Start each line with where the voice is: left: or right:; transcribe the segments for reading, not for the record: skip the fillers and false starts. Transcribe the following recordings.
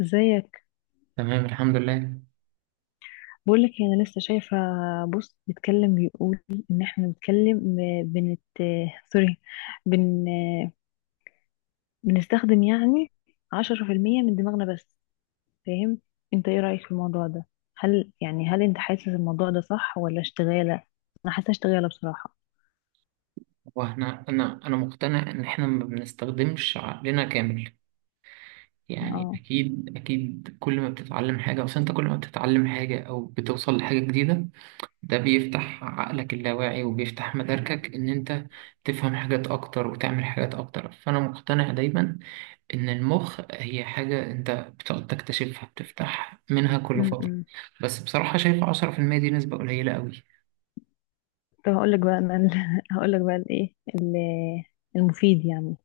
left: ازيك.
right: تمام، الحمد لله.
left: بقول لك انا لسه شايفه بوست بيتكلم، بيقول ان احنا بنتكلم، بنت سوري بن بنستخدم يعني 10% من دماغنا بس. فاهم؟ انت ايه رأيك في الموضوع ده؟ هل انت حاسس الموضوع ده صح ولا اشتغالة؟ انا حاسه اشتغالة بصراحة.
right: واحنا انا مقتنع ان احنا ما بنستخدمش عقلنا كامل. يعني
left: اه.
right: اكيد اكيد، كل ما بتتعلم حاجه اصل انت كل ما بتتعلم حاجه او بتوصل لحاجه جديده، ده بيفتح عقلك اللاواعي وبيفتح مداركك ان انت تفهم حاجات اكتر وتعمل حاجات اكتر. فانا مقتنع دايما ان المخ هي حاجه انت بتقعد تكتشفها، بتفتح منها كل فتره.
left: امم
right: بس بصراحه شايف 10% دي نسبه قليله قوي.
left: طب هقول لك بقى انا هقول لك بقى المفيد يعني.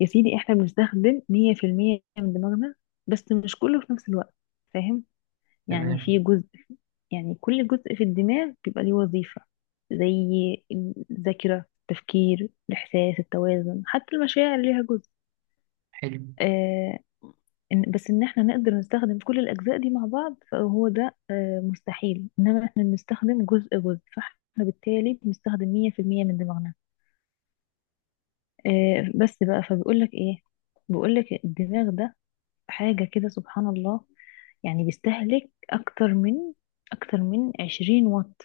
left: يا سيدي احنا بنستخدم 100% من دماغنا، بس مش كله في نفس الوقت. فاهم؟ يعني في
right: تمام.
left: جزء، يعني كل جزء في الدماغ بيبقى ليه وظيفة، زي الذاكرة التفكير الإحساس التوازن، حتى المشاعر ليها جزء.
right: حلو.
left: آه. بس إن احنا نقدر نستخدم كل الأجزاء دي مع بعض فهو ده آه مستحيل، إنما احنا بنستخدم جزء جزء، فاحنا بالتالي بنستخدم 100% من دماغنا. آه بس بقى فبيقولك إيه، بيقولك الدماغ ده حاجة كده سبحان الله. يعني بيستهلك أكتر من 20 واط.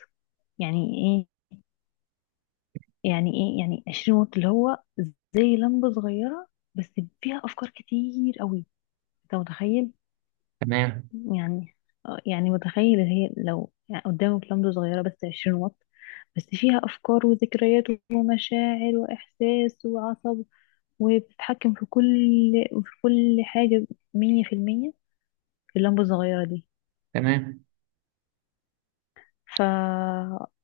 left: يعني إيه؟ يعني إيه يعني 20 واط؟ اللي هو زي لمبة صغيرة بس فيها أفكار كتير قوي. أنت متخيل؟
right: تمام،
left: يعني آه، يعني متخيل اللي هي لو يعني قدامك لمبة صغيرة بس 20 واط، بس فيها أفكار وذكريات ومشاعر وإحساس وعصب، وبتتحكم في كل حاجة 100% في اللمبة الصغيرة دي.
right: تمام.
left: ف...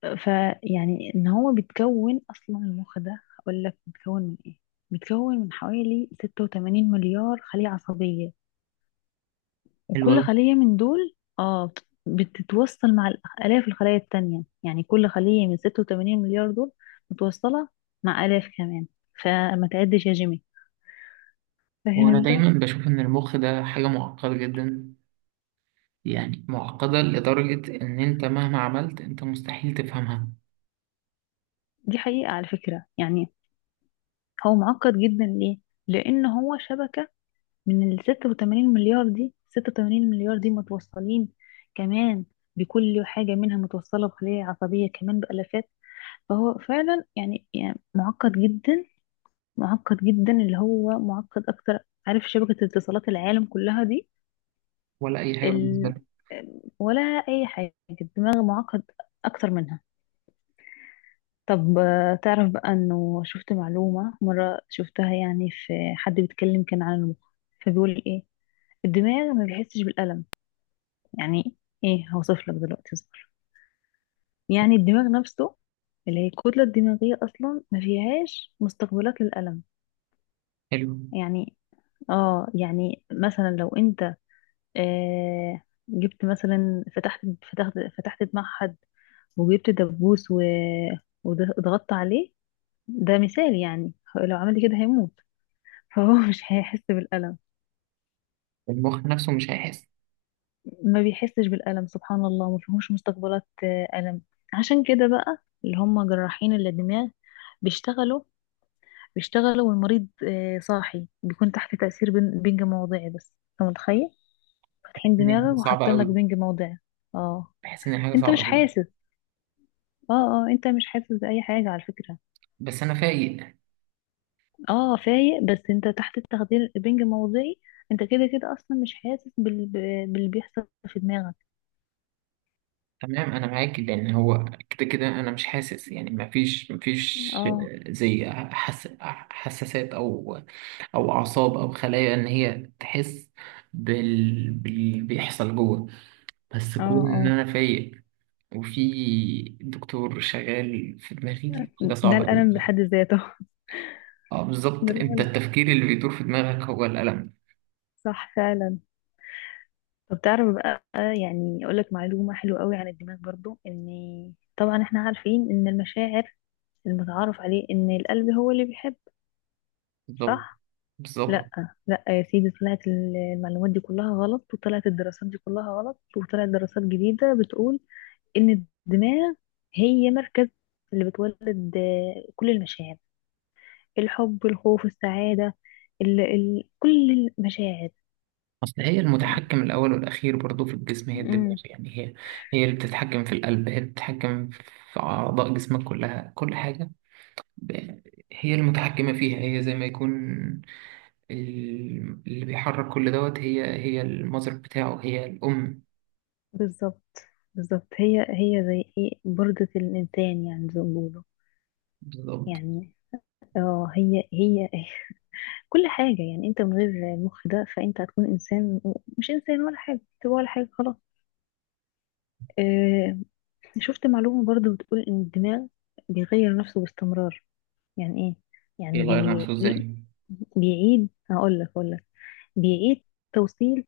left: ف يعني ان هو بيتكون اصلا، المخ ده هقول لك بيتكون من ايه، بيتكون من حوالي 86 مليار خلية عصبية،
right: حلو
left: وكل
right: أوي.
left: خلية من دول بتتوصل مع الاف الخلايا التانية. يعني كل خلية من 86 مليار دول متوصلة مع الاف كمان. فما تعدش يا جيمي.
right: هو
left: فاهم
right: أنا
left: انت.
right: دايما بشوف إن المخ ده حاجة معقدة جدا، يعني معقدة لدرجة إن أنت مهما عملت أنت مستحيل تفهمها.
left: دي حقيقة على فكرة يعني. هو معقد جدا ليه؟ لان هو شبكة من ال 86 مليار دي. 86 مليار دي متوصلين كمان، بكل حاجة منها متوصلة بخلايا عصبية كمان بألافات. فهو فعلا يعني، يعني معقد جدا، معقد جدا، اللي هو معقد أكتر. عارف شبكة اتصالات العالم كلها دي؟
right: ولا أي حاجة بالنسبة
left: ال...
right: لك.
left: ولا أي حاجة. الدماغ معقد أكتر منها. طب آه، تعرف بقى إنه شفت معلومة مرة، شفتها يعني في حد بيتكلم كان عن المخ، فبيقول إيه، الدماغ ما بيحسش بالألم. يعني ايه؟ هوصف لك دلوقتي اصبر. يعني الدماغ نفسه اللي هي الكتلة الدماغية أصلا ما فيهاش مستقبلات للألم.
right: حلو.
left: يعني اه، يعني مثلا لو انت آه جبت مثلا فتحت فتحت دماغ حد، وجبت دبوس وضغطت عليه، ده مثال يعني، لو عمل كده هيموت. فهو مش هيحس بالألم.
right: المخ نفسه مش هيحس.
left: ما بيحسش بالألم سبحان الله، ما فيهوش مستقبلات آه، ألم. عشان كده بقى، اللي هم جراحين الدماغ بيشتغلوا بيشتغلوا، والمريض آه، صاحي، بيكون تحت تأثير بنج موضعي بس. انت متخيل؟ فاتحين
right: إن هي حاجة
left: دماغك
right: صعبة
left: وحاطين لك
right: أوي.
left: بنج موضعي. اه
right: بحس إن هي حاجة
left: انت
right: صعبة
left: مش
right: أوي.
left: حاسس. اه اه انت مش حاسس بأي حاجة على فكرة.
right: بس أنا فايق.
left: اه فايق بس انت تحت التخدير بنج موضعي. انت كده كده اصلا مش حاسس باللي بيحصل في دماغك.
right: تمام، أنا معاك لأن هو كده كده أنا مش حاسس، يعني مفيش مفيش
left: اه
right: زي حساسات أو أعصاب أو خلايا إن هي تحس باللي بيحصل جوه. بس
left: اه
right: كون إن
left: اه،
right: أنا فايق وفي دكتور شغال في دماغي حاجة
left: ده
right: صعبة أوي.
left: الألم بحد ذاته.
right: اه، بالظبط. أنت
left: بالعلا.
right: التفكير اللي بيدور في دماغك هو الألم.
left: صح فعلا. طب تعرف بقى يعني اقول لك معلومة حلوة قوي عن الدماغ برضو ان، طبعا احنا عارفين ان المشاعر المتعارف عليه ان القلب هو اللي بيحب.
right: بالظبط.
left: صح. لا.
right: بالظبط.
left: لا يا سيدي، طلعت المعلومات دي كلها غلط، وطلعت الدراسات دي كلها غلط، وطلعت دراسات جديدة بتقول ان الدماغ هي مركز اللي بتولد آه، كل المشاعر، الحب الخوف السعادة، ال كل المشاعر.
right: أصل هي المتحكم الأول والأخير برضو في الجسم، هي الدماغ.
left: مم.
right: يعني هي اللي بتتحكم في القلب، هي اللي بتتحكم في أعضاء جسمك كلها، كل حاجة. ب- هي المتحكمة فيها. هي زي ما يكون اللي بيحرك كل دوت. هي المذر بتاعه، هي الأم.
left: بالظبط، بالظبط هي هي زي ايه بردة الإنسان، يعني زي ما بيقولوا،
right: بالظبط.
left: يعني اه هي هي كل حاجة. يعني انت من غير المخ ده فانت هتكون انسان، مش انسان ولا حاجة، تبقى ولا حاجة خلاص. اه. شفت معلومة برضو بتقول ان الدماغ بيغير نفسه باستمرار. يعني ايه؟ يعني
right: بيغير نفسه
left: بيعيد
right: ازاي؟
left: بيعيد هقول لك اقول لك بيعيد توصيل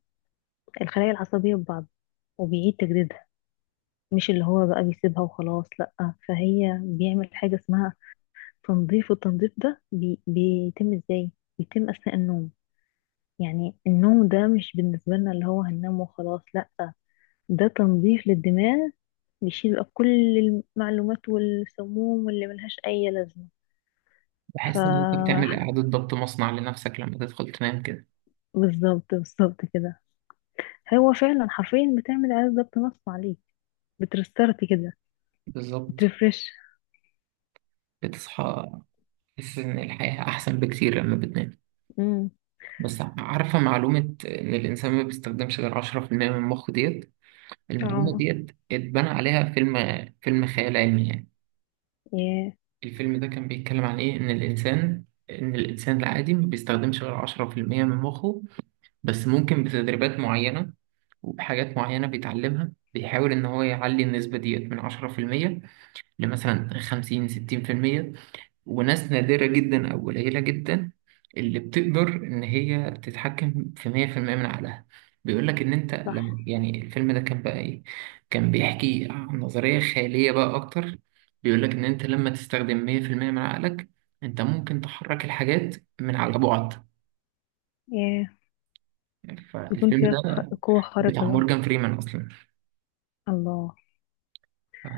left: الخلايا العصبية ببعض، وبيعيد تجديدها. مش اللي هو بقى بيسيبها وخلاص، لأ. فهي بيعمل حاجة اسمها تنظيف، والتنظيف ده بيتم ازاي؟ بيتم أثناء النوم. يعني النوم ده مش بالنسبة لنا اللي هو هننام وخلاص لأ، ده تنظيف للدماغ. بيشيل بقى كل المعلومات والسموم واللي ملهاش أي لازمة. ف
right: بحس إن أنت بتعمل إعادة ضبط مصنع لنفسك لما تدخل تنام كده.
left: بالظبط، بالظبط كده. هو فعلا حرفيا بتعمل إعادة ضبط نفس عليك، بترستارت كده،
right: بالظبط.
left: بترفرش.
right: بتصحى تحس إن الحياة أحسن بكتير لما بتنام.
left: امم.
right: بس عارفة معلومة إن الإنسان ما بيستخدمش غير 10% من مخه ديت. المعلومة
left: اه.
right: ديت اتبنى عليها فيلم، فيلم خيال علمي يعني.
left: ياه.
right: الفيلم ده كان بيتكلم عن إيه؟ إن الإنسان العادي ما بيستخدمش غير 10% من مخه، بس ممكن بتدريبات معينة وبحاجات معينة بيتعلمها، بيحاول إن هو يعلي النسبة ديت من 10% لمثلا 50 60%. وناس نادرة جدا أو قليلة جدا اللي بتقدر إن هي تتحكم في 100% من عقلها. بيقول لك إن أنت
left: صح.
right: لما يعني الفيلم ده كان بقى إيه، كان بيحكي عن نظرية خيالية بقى أكتر. بيقول لك إن أنت لما تستخدم 100% من عقلك أنت ممكن تحرك الحاجات من على بعد.
left: ياه. يكون
right: فالفيلم
left: فيها
right: ده
left: قوة خارقة
right: بتاع
left: بقى.
right: مورجان فريمان أصلا.
left: الله.
right: ف...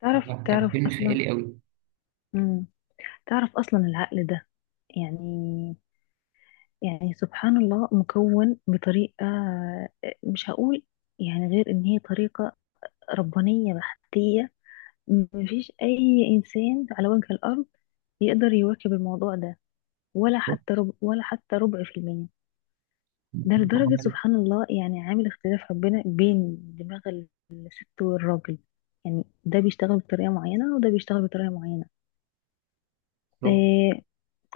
left: تعرف
right: فلا، كان
left: تعرف
right: فيلم
left: أصلا.
right: خيالي أوي.
left: مم. تعرف أصلا العقل ده يعني، يعني سبحان الله مكون بطريقة آه، مش هقول يعني غير إن هي طريقة ربانية بحتية. مفيش أي إنسان على وجه الأرض يقدر يواكب الموضوع ده، ولا حتى ربع، ولا حتى ربع في المية. ده لدرجة
right: عملت
left: سبحان الله، يعني عامل اختلاف ربنا بين دماغ الست والراجل. يعني ده بيشتغل بطريقة معينة وده بيشتغل بطريقة معينة. إيه.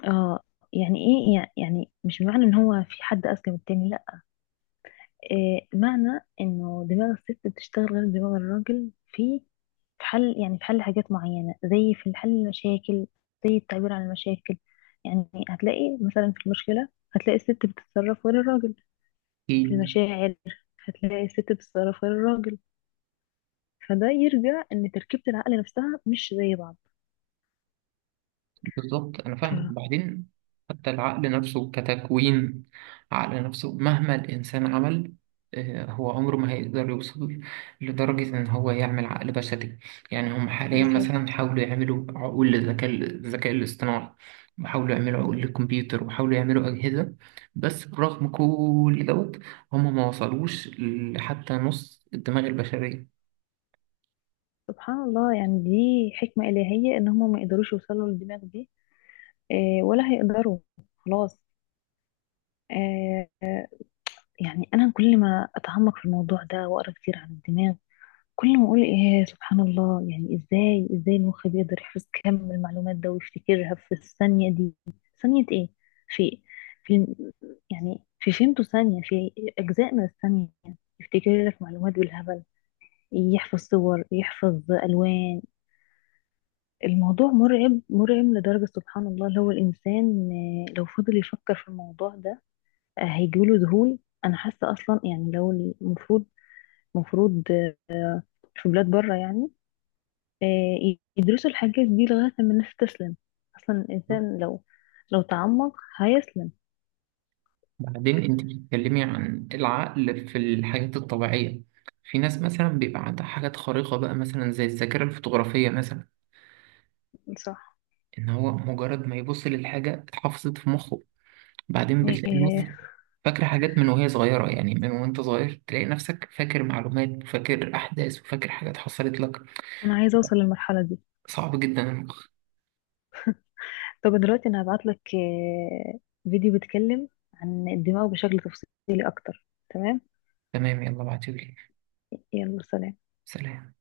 left: اه. يعني ايه، يعني مش معنى ان هو في حد اذكى من التاني، لا. إيه معنى انه دماغ الست بتشتغل غير دماغ الراجل؟ في، في حل، يعني في حل حاجات معينة، زي في حل المشاكل، زي التعبير عن المشاكل. يعني هتلاقي مثلا في المشكلة هتلاقي الست بتتصرف غير الراجل، في
right: شغل.
left: المشاعر هتلاقي الست بتتصرف غير الراجل. فده يرجع ان تركيبة العقل نفسها مش زي بعض.
right: بالظبط، انا
left: ف
right: فاهمك. وبعدين حتى العقل نفسه كتكوين، عقل نفسه مهما الانسان عمل هو عمره ما هيقدر يوصل لدرجة إن هو يعمل عقل بشري. يعني هم حاليا مثلا
left: بالظبط.
right: حاولوا يعملوا عقول للذكاء، الاصطناعي، وحاولوا يعملوا عقول للكمبيوتر وحاولوا يعملوا أجهزة. بس برغم كل دوت هم ما وصلوش لحتى نص الدماغ البشرية.
left: سبحان الله يعني، دي حكمة إلهية ان هما ما يقدروش يوصلوا للدماغ دي آه، ولا هيقدروا خلاص. آه، يعني انا كل ما اتعمق في الموضوع ده واقرا كتير عن الدماغ، كل ما اقول ايه سبحان الله. يعني ازاي ازاي المخ بيقدر يحفظ كم المعلومات ده ويفتكرها في الثانية دي؟ ثانية ايه، في في يعني في فيمتو ثانية، في اجزاء من الثانية، يفتكر لك معلومات بالهبل، يحفظ صور يحفظ الوان. الموضوع مرعب مرعب لدرجة سبحان الله. لو الانسان آه، لو فضل يفكر في الموضوع ده آه، هيجيله ذهول. انا حاسة اصلا يعني لو المفروض، مفروض في بلاد بره يعني آه، يدرسوا الحاجات دي لغاية لما الناس تسلم. أصلا الإنسان لو تعمق هيسلم.
right: بعدين انت بتتكلمي عن العقل في الحاجات الطبيعية. في ناس مثلا بيبقى عندها حاجات خارقة بقى، مثلا زي الذاكرة الفotografية مثلا،
left: صح
right: ان هو مجرد ما يبص للحاجة اتحفظت في مخه. بعدين بتلاقي ناس
left: يعني.
right: فاكرة حاجات من وهي صغيرة، يعني من وانت صغير تلاقي نفسك فاكر معلومات وفاكر أحداث وفاكر حاجات حصلت لك.
left: أنا عايزة أوصل للمرحلة دي.
right: صعب جدا المخ.
left: طب دلوقتي أنا هبعتلك آه، فيديو بيتكلم عن الدماغ بشكل تفصيلي أكتر. تمام.
right: تمام، يلا بعتولي.
left: يلا سلام.
right: سلام.